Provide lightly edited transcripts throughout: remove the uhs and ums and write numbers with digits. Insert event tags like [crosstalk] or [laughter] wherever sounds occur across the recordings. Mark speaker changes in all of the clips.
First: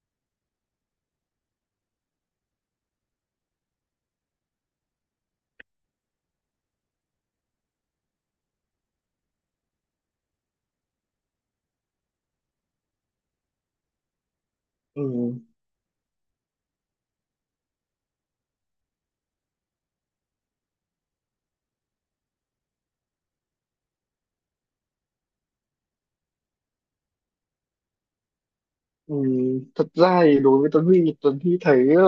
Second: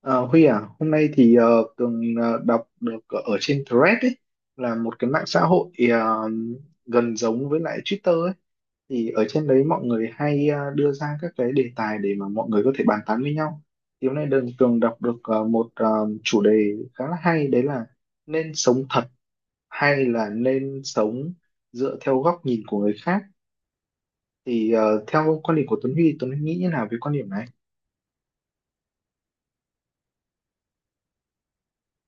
Speaker 1: Ờ, Huy à, hôm nay thì Tường đọc được ở trên Threads ấy, là một cái mạng xã hội gần giống với lại Twitter ấy. Thì ở trên đấy mọi người hay đưa ra các cái đề tài để mà mọi người có thể bàn tán với nhau. Thì hôm nay Đường Tường đọc được
Speaker 2: Ừ,
Speaker 1: một chủ đề khá là hay, đấy là nên sống thật hay là nên sống dựa theo góc nhìn của người khác. Thì theo quan điểm của Tuấn Huy, Tuấn Huy nghĩ như nào về quan điểm này?
Speaker 2: ừ, thật ra thì đối với Tuấn Huy Tuấn Huy thấy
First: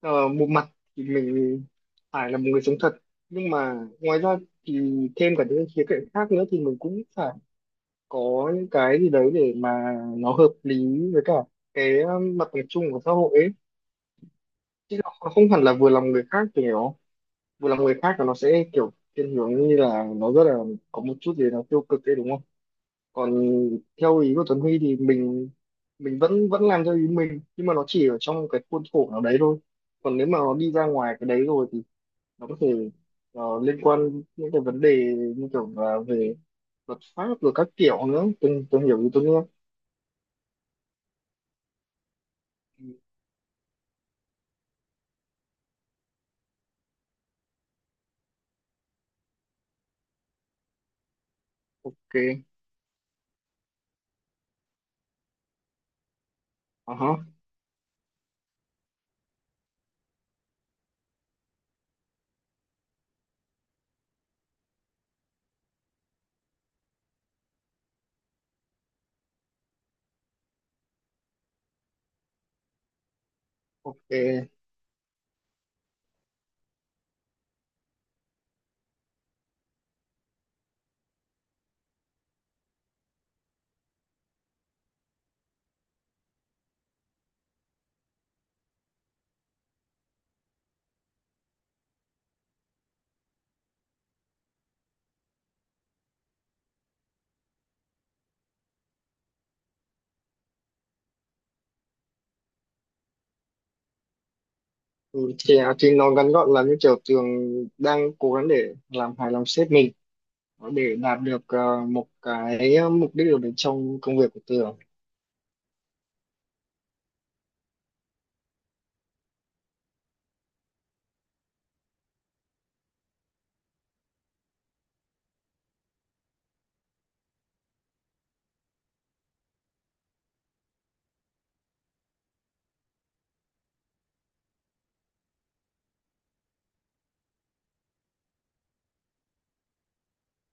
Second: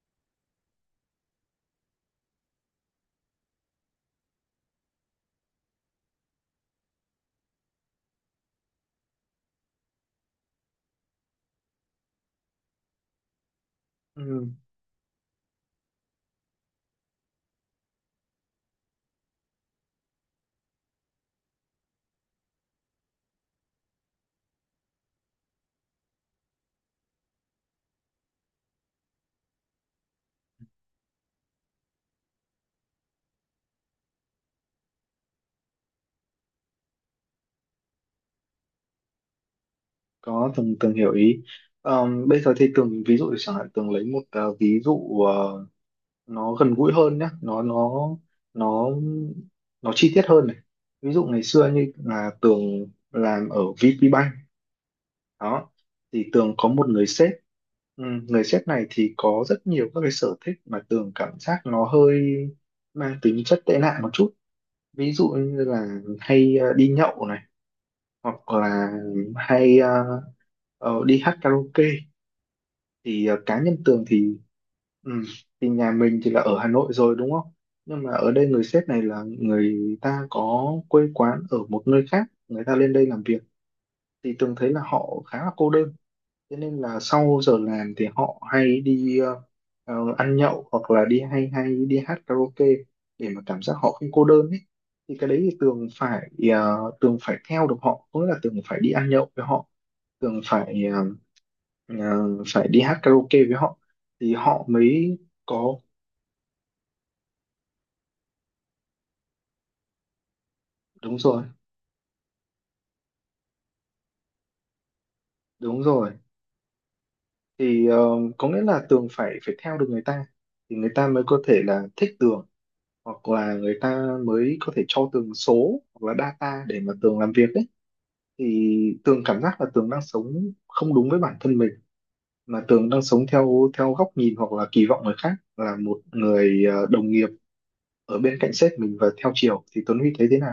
Speaker 2: ờ, một mặt thì mình phải là một người sống thật, nhưng mà ngoài ra thì thêm cả những khía cạnh khác nữa thì mình cũng phải có những cái gì đấy để mà nó hợp lý với cả cái mặt bằng chung của xã hội ấy,
Speaker 1: Ừ.
Speaker 2: chứ nó không hẳn là vừa lòng người khác. Thì nó vừa lòng người khác là nó sẽ kiểu thiên hướng như là nó rất là có một chút gì nó tiêu cực ấy, đúng không? Còn theo ý của Tuấn Huy thì mình vẫn vẫn làm theo ý mình, nhưng mà nó chỉ ở trong cái khuôn khổ nào đấy thôi. Còn nếu mà nó đi ra ngoài cái đấy rồi thì nó có thể liên quan những cái vấn đề như kiểu là về luật pháp rồi các kiểu nữa. Tôi hiểu ý Tuấn Huy không?
Speaker 1: Có, Tường Tường hiểu ý. Bây giờ thì
Speaker 2: Ừ,
Speaker 1: Tường ví dụ chẳng hạn Tường lấy một ví dụ nó gần gũi hơn nhé, nó nó chi tiết hơn này. Ví dụ ngày xưa như
Speaker 2: ok.
Speaker 1: là Tường làm ở VPBank đó, thì Tường có một
Speaker 2: Ờ
Speaker 1: người
Speaker 2: hả,
Speaker 1: sếp. Ừ, người sếp này thì có rất nhiều các cái sở thích mà Tường cảm giác nó hơi mang tính chất tệ nạn một chút. Ví dụ như là hay đi nhậu này hoặc là hay đi hát karaoke. Thì cá nhân Tường thì.
Speaker 2: ok.
Speaker 1: Ừ. Thì nhà mình thì là ở Hà Nội rồi, đúng không? Nhưng mà ở đây người sếp này là người ta có quê quán ở một nơi khác, người ta lên đây làm việc, thì Tường thấy là họ khá là cô đơn. Thế nên là sau giờ làm thì họ hay đi ăn nhậu hoặc là đi hay hay đi hát karaoke để mà cảm giác họ không cô đơn ấy. Thì cái đấy thì Tường phải theo được họ, có nghĩa là Tường phải đi ăn nhậu với họ, Tường phải ờ, à, phải đi hát karaoke với họ thì họ mới
Speaker 2: ừ, thì, à,
Speaker 1: có.
Speaker 2: thì nó ngắn gọn là như kiểu Tường đang cố gắng để làm hài lòng sếp mình để
Speaker 1: Đúng
Speaker 2: đạt được
Speaker 1: rồi.
Speaker 2: một cái mục đích ở bên trong công việc của Tường.
Speaker 1: Đúng rồi. Thì có nghĩa là Tường phải phải theo được người ta, thì người ta mới có thể là thích Tường hoặc là người ta mới có thể cho Tường số hoặc là data để mà Tường làm việc ấy. Thì Tường cảm giác là Tường đang sống không đúng với bản thân mình, mà Tường đang sống theo theo góc nhìn hoặc là kỳ vọng người khác là một người đồng nghiệp ở bên cạnh sếp mình. Và theo chiều thì Tuấn Huy thấy thế nào?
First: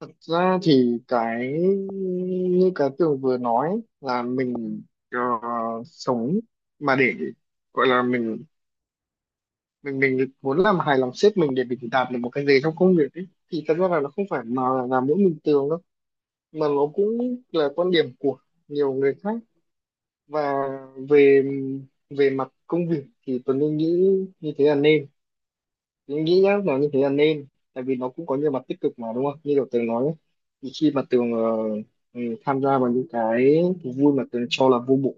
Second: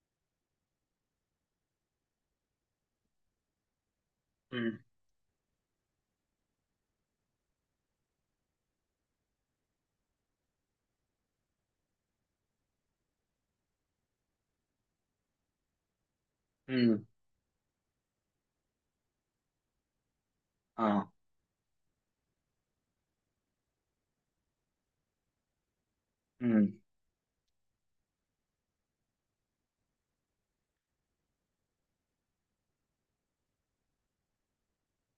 Speaker 2: Thật ra thì cái như cái tường vừa nói là
Speaker 1: Ừ.
Speaker 2: mình ờ, sống mà để gọi là mình muốn làm hài lòng sếp mình để mình đạt được một cái gì trong công việc ấy, thì thật ra là nó không phải mà là mỗi mình tường đâu, mà nó
Speaker 1: Ừ.
Speaker 2: cũng là quan điểm của nhiều người khác. Và
Speaker 1: Ờ.
Speaker 2: về về mặt công việc thì tôi nghĩ như thế là nên. Mình nghĩ nhá,
Speaker 1: Ừ.
Speaker 2: nó như thế là nên, tại vì nó cũng có nhiều mặt tích cực mà, đúng không? Như kiểu Tường nói ấy, thì khi mà Tường tham gia vào những cái thú vui mà Tường cho là vô bổ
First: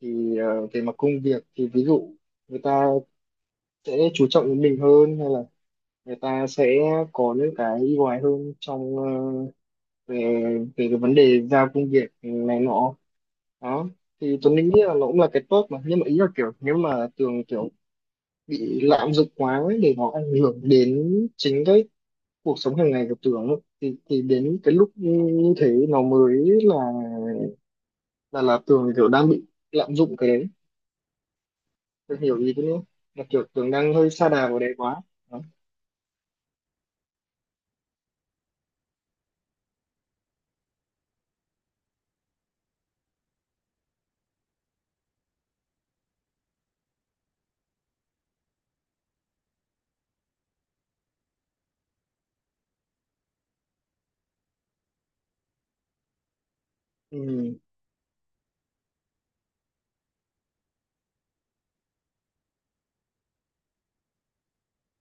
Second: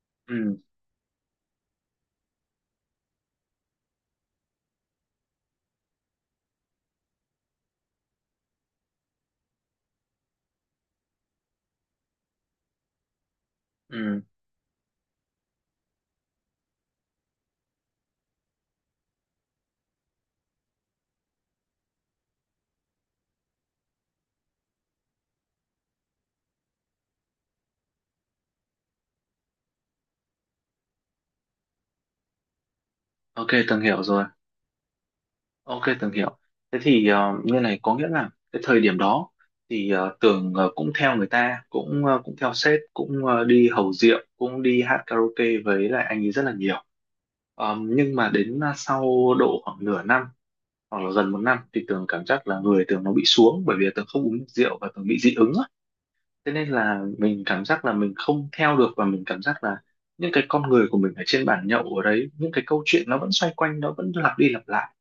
Speaker 2: thì
Speaker 1: Ừ,
Speaker 2: về mặt công việc thì ví dụ người ta sẽ chú trọng đến mình hơn, hay là người ta sẽ có những cái ưu ái hơn trong về về cái vấn đề giao công việc này nọ. Đó,
Speaker 1: ừ,
Speaker 2: thì Tuấn nghĩ là nó cũng là cái tốt mà, nhưng mà ý là kiểu nếu mà Tường kiểu bị lạm dụng quá ấy, để nó ảnh hưởng đến chính cái cuộc sống hàng ngày của Tường ấy, thì đến cái lúc như thế nó mới là là Tường kiểu đang bị lạm dụng cái đấy. Tường hiểu ý thế nữa, là kiểu
Speaker 1: ok,
Speaker 2: Tường
Speaker 1: Tường
Speaker 2: đang
Speaker 1: hiểu
Speaker 2: hơi
Speaker 1: rồi.
Speaker 2: sa đà vào đấy quá. Đó.
Speaker 1: OK, Tường hiểu. Thế thì như này có nghĩa là cái thời điểm đó thì Tường cũng theo người ta, cũng theo sếp, cũng đi hầu rượu, cũng đi hát karaoke với lại anh ấy rất là nhiều. Nhưng mà đến sau độ khoảng nửa năm hoặc là gần một năm thì Tường cảm giác là người Tường nó bị xuống, bởi vì Tường không uống rượu và Tường bị dị ứng á. Thế nên là mình
Speaker 2: Ừ.
Speaker 1: cảm giác là mình không theo được, và mình cảm giác là những cái con người của mình ở trên bàn nhậu ở đấy, những cái câu chuyện nó vẫn xoay quanh, nó vẫn lặp đi lặp lại.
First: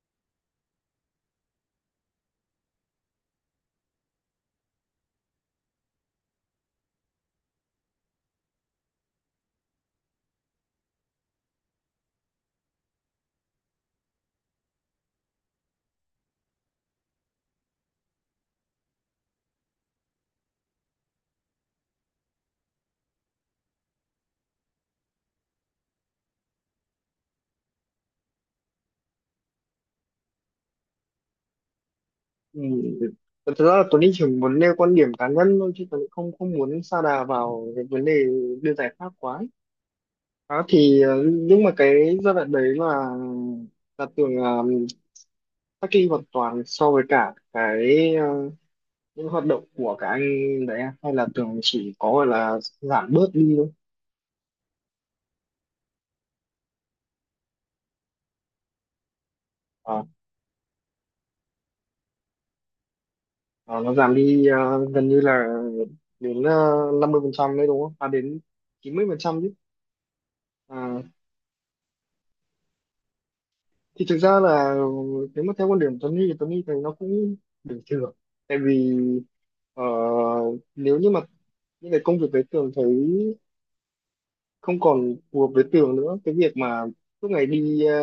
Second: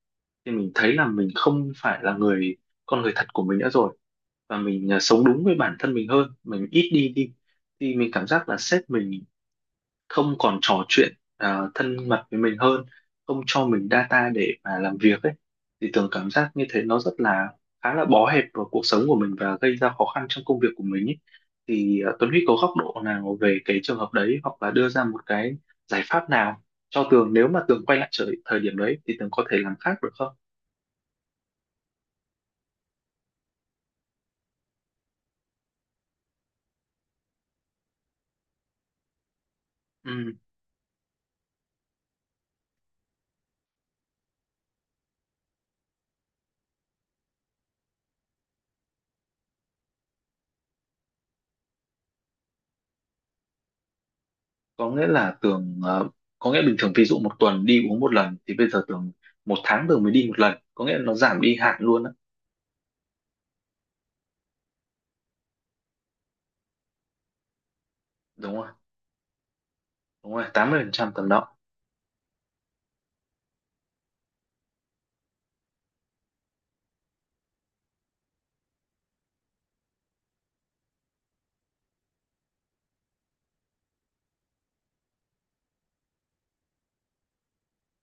Speaker 1: Thì mình thấy là mình không phải là người, con người thật của mình nữa rồi. Và mình, sống đúng với bản thân mình hơn, mình ít đi đi. Thì mình cảm giác là sếp mình không còn trò chuyện thân mật với mình hơn, không cho mình data để mà làm việc ấy. Thì Tường cảm giác như thế nó rất là khá là bó hẹp vào cuộc sống của mình và gây ra khó khăn trong công việc của mình ấy. Thì Tuấn Huy có góc độ nào về cái trường hợp đấy, hoặc là đưa ra một cái giải pháp nào cho Tường, nếu mà Tường quay lại thời điểm đấy thì Tường có thể làm khác được không?
Speaker 2: Ừ. Thật ra là Tuấn đi chỉ muốn nêu quan điểm cá nhân thôi, chứ Tuấn cũng không không muốn sa đà vào cái vấn đề đưa giải pháp quá ấy.
Speaker 1: Ừ,
Speaker 2: Đó, thì nhưng mà cái giai đoạn đấy là Tường cách ly hoàn toàn so với cả cái những hoạt động của các anh đấy à? Hay là tưởng chỉ có gọi là giảm bớt đi thôi?
Speaker 1: có nghĩa là Tường có nghĩa bình thường ví dụ một tuần đi uống một lần, thì bây giờ Tường một tháng Tường
Speaker 2: à,
Speaker 1: mới đi một lần, có nghĩa là nó giảm đi hẳn luôn á.
Speaker 2: nó giảm đi gần như là đến 50% đấy, đúng không? À, đến
Speaker 1: Đúng không?
Speaker 2: 90% chứ?
Speaker 1: Đúng rồi, tám mươi phần
Speaker 2: À,
Speaker 1: trăm tầm đó.
Speaker 2: thì thực ra là nếu mà theo quan điểm Tuấn Huy thì Tuấn Huy thấy nó cũng bình thường, tại vì ờ, nếu như mà những cái công việc đấy Tường thấy không còn phù hợp với Tường nữa, cái việc mà suốt ngày đi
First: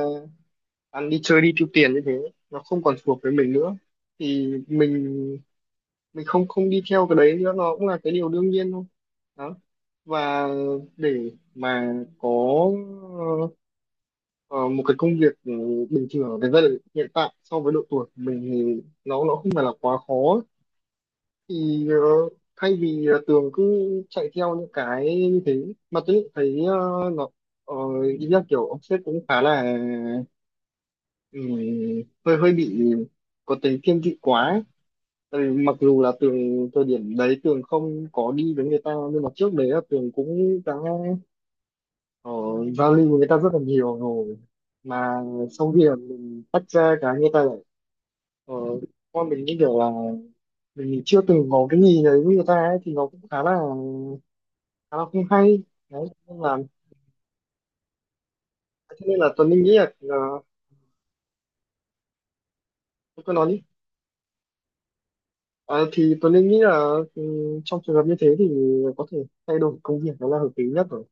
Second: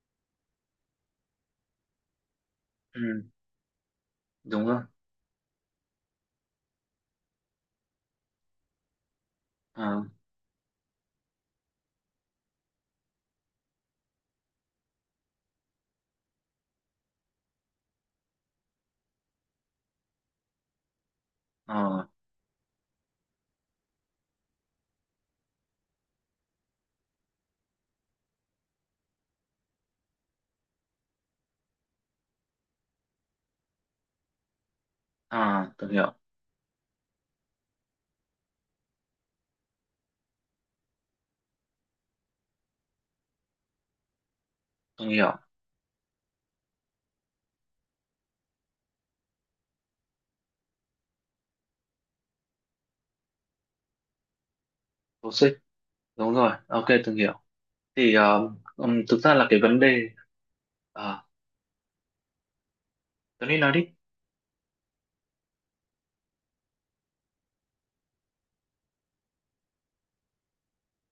Speaker 2: ăn đi chơi đi tiêu tiền như thế nó không còn
Speaker 1: Ừ,
Speaker 2: phù hợp với mình nữa, thì
Speaker 1: đúng rồi.
Speaker 2: mình không không đi theo cái đấy nữa, nó cũng là cái điều đương nhiên thôi. Đó,
Speaker 1: à,
Speaker 2: và để mà có ờ, một cái công việc bình thường ở cái giai đoạn hiện tại so với độ tuổi của mình thì nó không phải là quá khó. Thì
Speaker 1: à,
Speaker 2: thay vì là Tường cứ chạy theo những cái như thế, mà tôi lại thấy nó ờ, ý là kiểu ông sếp cũng khá là ừm, hơi hơi bị có tính thiên vị quá ấy. Tại vì
Speaker 1: à,
Speaker 2: mặc
Speaker 1: từng
Speaker 2: dù
Speaker 1: hiểu
Speaker 2: là Tường thời điểm đấy Tường không có đi với người ta, nhưng mà trước đấy là Tường cũng đã ở giao lưu với người ta rất là nhiều rồi,
Speaker 1: từng
Speaker 2: mà
Speaker 1: hiểu
Speaker 2: sau khi là mình tách ra cái người ta lại ờ, con mình như kiểu là mình chưa từng có cái gì đấy với người ta ấy, thì nó cũng khá là không
Speaker 1: toxic.
Speaker 2: hay đấy.
Speaker 1: Đúng
Speaker 2: Nên
Speaker 1: rồi,
Speaker 2: là
Speaker 1: ok, từng hiểu. Thì
Speaker 2: thế
Speaker 1: thực
Speaker 2: nên là
Speaker 1: ra là
Speaker 2: Tuấn
Speaker 1: cái
Speaker 2: Linh nghĩ
Speaker 1: vấn
Speaker 2: là
Speaker 1: đề.
Speaker 2: ờ,
Speaker 1: À,
Speaker 2: tôi cứ
Speaker 1: Tuấn
Speaker 2: nói
Speaker 1: Huy
Speaker 2: đi.
Speaker 1: nói đi.
Speaker 2: Ờ, thì Tuấn Linh nghĩ là ừ, trong trường hợp như thế thì có thể thay đổi công việc, đó là hợp lý nhất rồi.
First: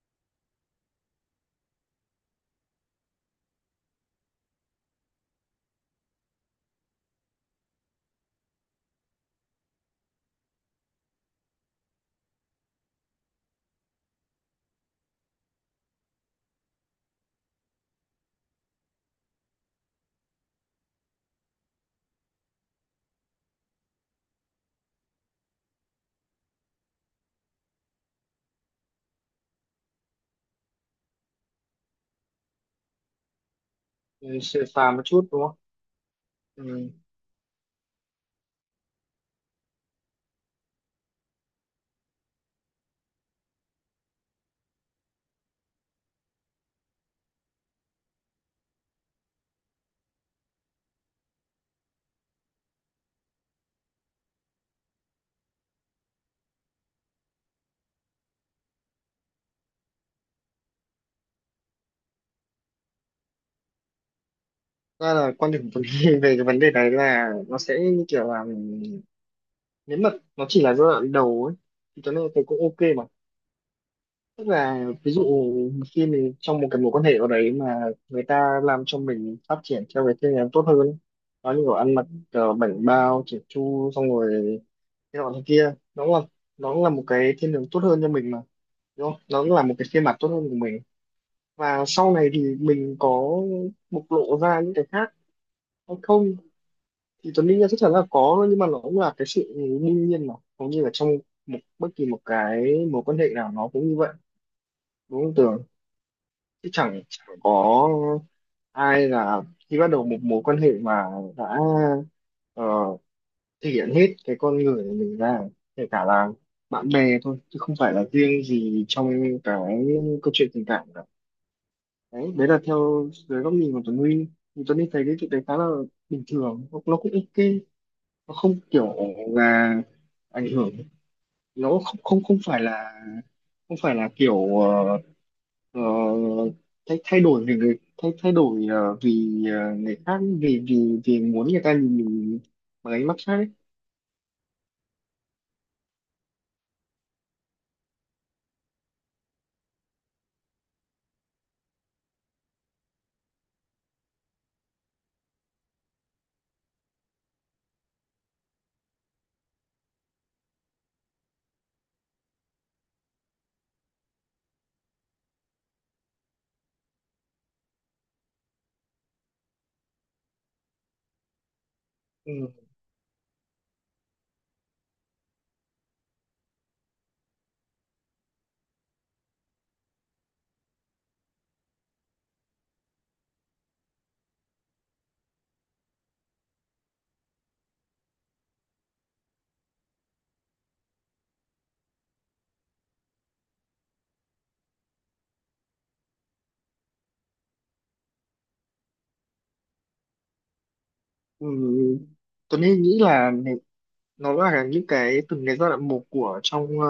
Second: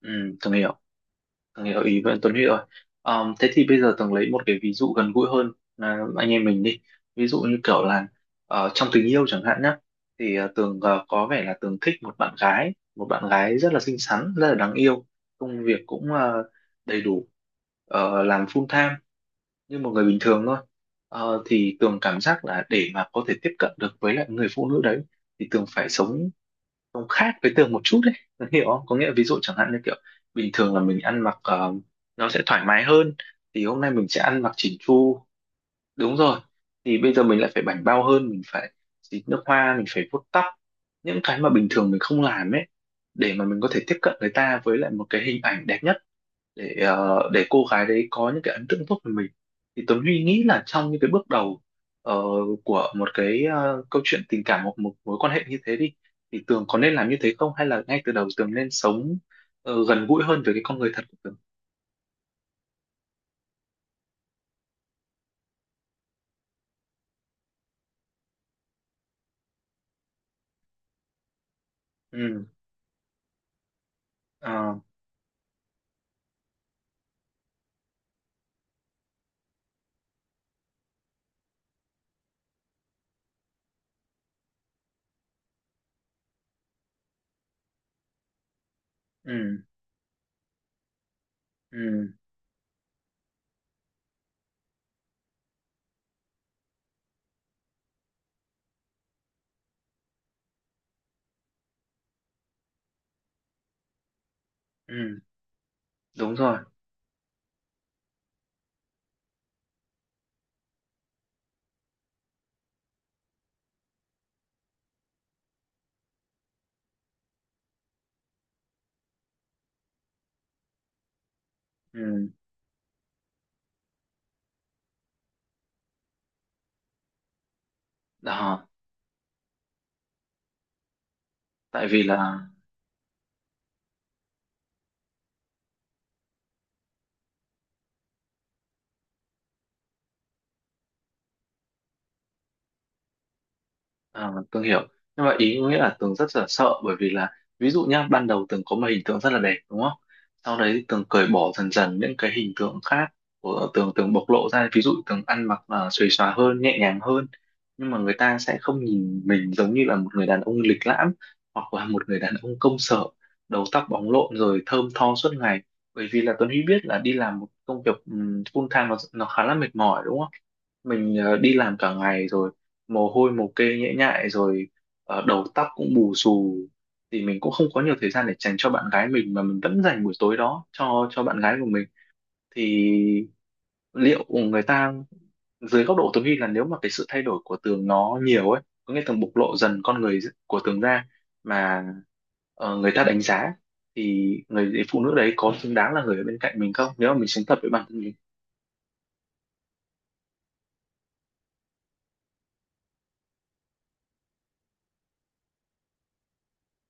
Speaker 1: Ừ, từng hiểu từng hiểu ý với Tuấn Huy rồi. Thế thì bây giờ Tường lấy một cái ví dụ gần gũi hơn là anh em mình đi. Ví dụ như kiểu là trong tình yêu chẳng hạn nhá. Thì Tường có vẻ là Tường thích một bạn gái rất là xinh xắn, rất là đáng yêu. Công việc cũng đầy đủ, làm full time như một người bình thường thôi. Thì Tường cảm giác là để mà có thể tiếp cận được với lại người phụ nữ đấy, thì Tường phải sống sống khác với Tường một chút đấy. Tường hiểu không? Có nghĩa là ví dụ chẳng hạn như kiểu bình thường là mình ăn mặc nó sẽ thoải mái hơn, thì hôm nay mình sẽ
Speaker 2: Ừ,
Speaker 1: ăn mặc
Speaker 2: sửa
Speaker 1: chỉn
Speaker 2: phàm một
Speaker 1: chu.
Speaker 2: chút đúng không?
Speaker 1: Đúng rồi.
Speaker 2: Ừ.
Speaker 1: Thì bây giờ mình lại phải bảnh bao hơn, mình phải xịt nước hoa, mình phải vuốt tóc, những cái mà bình thường mình không làm ấy, để mà mình có thể tiếp cận người ta với lại một cái hình ảnh đẹp nhất, để cô gái đấy có những cái ấn tượng tốt về mình. Thì Tuấn Huy nghĩ là trong những cái bước đầu ờ, của một cái câu chuyện tình cảm hoặc một mối quan hệ như thế đi, thì Tường có nên làm như thế không, hay là ngay từ đầu Tường nên sống gần gũi hơn với cái con người thật của Tường?
Speaker 2: Ra là quan điểm của mình [laughs] về cái vấn đề này là nó sẽ như kiểu là nếu mà nó chỉ là giai đoạn đầu ấy, thì cho nên tôi
Speaker 1: Ừ.
Speaker 2: cũng ok mà. Tức
Speaker 1: ờ,
Speaker 2: là ví dụ khi mình trong một cái mối quan hệ ở đấy mà người ta làm cho mình phát triển theo cái phương hướng tốt hơn, nó như kiểu ăn mặc bảnh bao chỉn chu xong rồi cái nọ thế kia, nó cũng là một cái thiên hướng tốt hơn cho mình mà, đúng không? Nó cũng là
Speaker 1: ừ.
Speaker 2: một cái phiên bản tốt hơn của mình. Và
Speaker 1: Ừ.
Speaker 2: sau này thì mình có bộc lộ ra những cái khác hay không thì Tuấn đương nhiên chắc chắn là có, nhưng mà nó cũng là cái sự đương nhiên mà, hầu như là trong một bất kỳ một cái mối quan hệ nào nó cũng như vậy,
Speaker 1: Ừ.
Speaker 2: đúng không Tường?
Speaker 1: Đúng rồi.
Speaker 2: Chứ chẳng chẳng có ai là khi bắt đầu một mối quan hệ mà đã ờ, thể hiện hết cái con người của mình ra, kể cả là bạn bè thôi chứ không phải là riêng gì trong cái câu chuyện tình cảm cả.
Speaker 1: Ừ.
Speaker 2: Đấy, đấy là theo dưới góc nhìn của Tuấn Huy, thì Tuấn Huy thấy cái chuyện đấy khá là bình thường, nó cũng ok. Nó không
Speaker 1: Đó,
Speaker 2: kiểu là ảnh hưởng, nó
Speaker 1: tại
Speaker 2: không
Speaker 1: vì
Speaker 2: không không
Speaker 1: là.
Speaker 2: phải là không phải là kiểu ờ, thay thay đổi vì người thay thay đổi vì người khác, vì vì vì muốn người ta nhìn mình bằng ánh mắt khác ấy.
Speaker 1: À, Tường hiểu. Nhưng mà ý nghĩa là Tường rất là sợ, bởi vì là, ví dụ nhá, ban đầu Tường có một hình tượng rất là đẹp, đúng không? Sau đấy thì Tường cởi bỏ dần dần những cái hình tượng khác của Tường. Tường bộc lộ ra, ví dụ Tường ăn mặc là xuề xòa hơn, nhẹ nhàng hơn. Nhưng mà người ta sẽ không nhìn mình giống như là một người đàn ông lịch lãm, hoặc là một người đàn ông công sở, đầu tóc bóng lộn rồi thơm tho suốt ngày. Bởi vì là Tuấn Huy biết là đi làm một công việc full time nó khá là mệt mỏi, đúng không? Mình đi làm cả ngày
Speaker 2: Ừ.
Speaker 1: rồi, mồ hôi mồ kê nhễ nhại rồi, đầu tóc cũng bù xù, thì mình cũng không có nhiều thời gian để dành cho bạn gái mình, mà mình vẫn dành buổi tối đó cho bạn gái của mình. Thì liệu người ta, dưới góc độ Tường vi là nếu mà cái sự thay đổi của Tường nó nhiều ấy, có nghĩa Tường bộc lộ dần con người của Tường ra mà người ta đánh giá, thì người phụ nữ đấy có xứng đáng là người ở bên cạnh mình không, nếu mà mình sống thật với bản thân mình?
Speaker 2: Ừ. Tuấn Anh nghĩ là này, nó là những cái từng cái giai đoạn một của trong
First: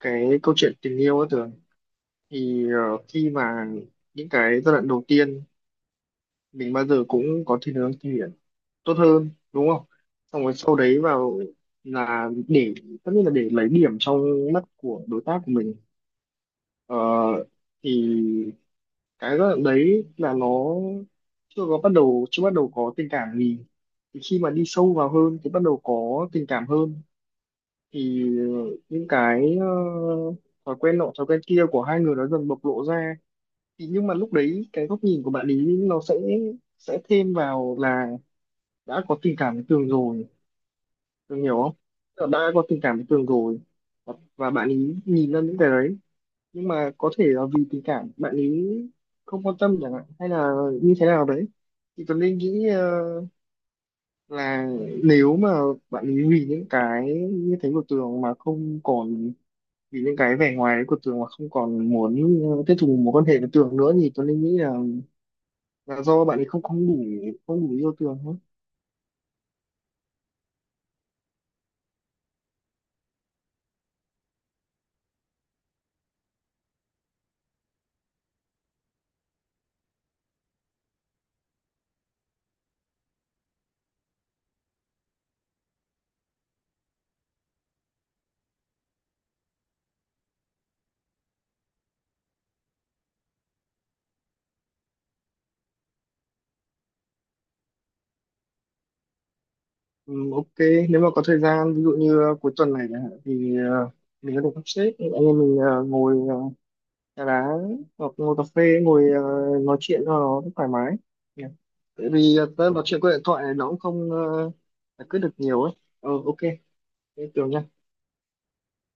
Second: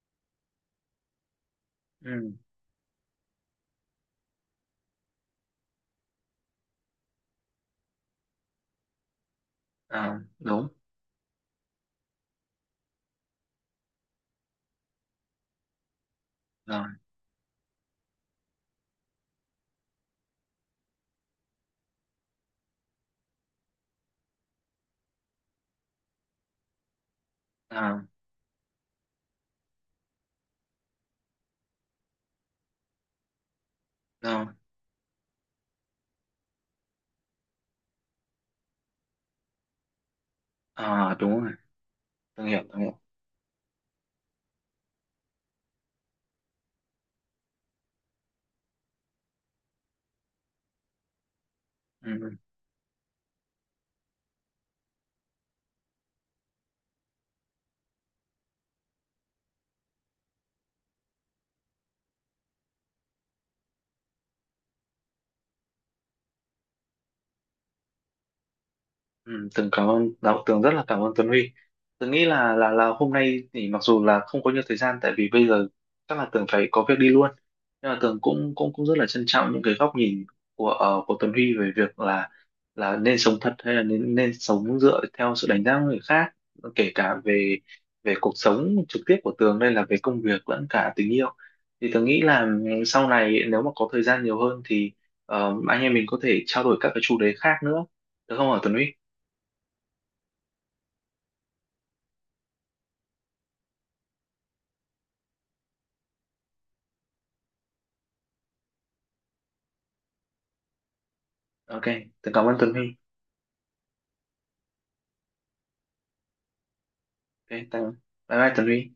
Speaker 2: cái câu chuyện tình yêu ấy tưởng.
Speaker 1: Ừ.
Speaker 2: Thì khi mà những cái giai đoạn đầu tiên mình bao giờ cũng có thiên hướng tốt hơn, đúng không?
Speaker 1: À,
Speaker 2: Xong rồi
Speaker 1: đúng
Speaker 2: sau đấy vào là để, tất nhiên là để lấy điểm trong mắt của đối tác của mình.
Speaker 1: rồi.
Speaker 2: ờ, thì cái giai đoạn đấy là nó chưa bắt đầu có tình cảm gì, thì khi mà đi sâu vào hơn thì bắt đầu có tình cảm hơn,
Speaker 1: À,
Speaker 2: thì những cái thói quen nọ thói quen kia của hai người nó dần bộc lộ ra. Thì nhưng mà lúc
Speaker 1: đúng.
Speaker 2: đấy cái góc nhìn của bạn ý nó sẽ thêm vào là đã có tình cảm với Tường rồi.
Speaker 1: À,
Speaker 2: Tường
Speaker 1: đúng rồi,
Speaker 2: hiểu không? Tường đã
Speaker 1: tường hiểu
Speaker 2: có tình
Speaker 1: tường
Speaker 2: cảm
Speaker 1: hiểu
Speaker 2: với Tường rồi. Và bạn ấy nhìn ra những cái đấy, nhưng mà có thể là vì tình cảm bạn ấy không quan tâm chẳng hạn, hay là như thế nào đấy. Thì Tường
Speaker 1: Ừ.
Speaker 2: nên nghĩ là nếu mà bạn ấy vì những cái như thế của Tường mà không còn, vì những cái vẻ ngoài đấy của Tường mà không còn muốn tiếp tục mối quan hệ với Tường nữa, thì Tường nên nghĩ là do bạn ấy không không đủ, không đủ yêu Tường thôi.
Speaker 1: Ừ, Tường cảm ơn đạo, Tường rất là cảm ơn Tuấn Huy. Tường nghĩ là hôm nay thì mặc dù là không có nhiều thời gian, tại vì bây giờ chắc là Tường phải có việc đi luôn, nhưng mà Tường cũng cũng cũng rất là trân trọng những cái góc nhìn của của Tuấn Huy, về việc là nên sống thật hay là nên nên sống dựa theo sự đánh giá của người khác, kể cả về về cuộc sống trực tiếp của Tường, đây là về công việc lẫn cả tình yêu. Thì Tường nghĩ là, sau này nếu mà có thời gian nhiều hơn thì anh em mình có thể trao đổi các cái chủ đề khác nữa, được không hả Tuấn Huy?
Speaker 2: Ừ, ok. Nếu mà có thời gian, ví dụ như cuối tuần này chẳng hạn, thì mình có thể sắp xếp anh em mình ngồi trà đá hoặc ngồi cà phê, ngồi nói chuyện cho nó thoải mái. Nhỉ?
Speaker 1: OK,
Speaker 2: Tại
Speaker 1: tớ
Speaker 2: vì
Speaker 1: cảm ơn
Speaker 2: tớ
Speaker 1: Tuấn
Speaker 2: nói
Speaker 1: Huy.
Speaker 2: chuyện qua điện thoại này nó cũng không giải quyết được nhiều ấy. Ờ ok, thế tưởng.
Speaker 1: OK, tạm, bye bye Tuấn Huy.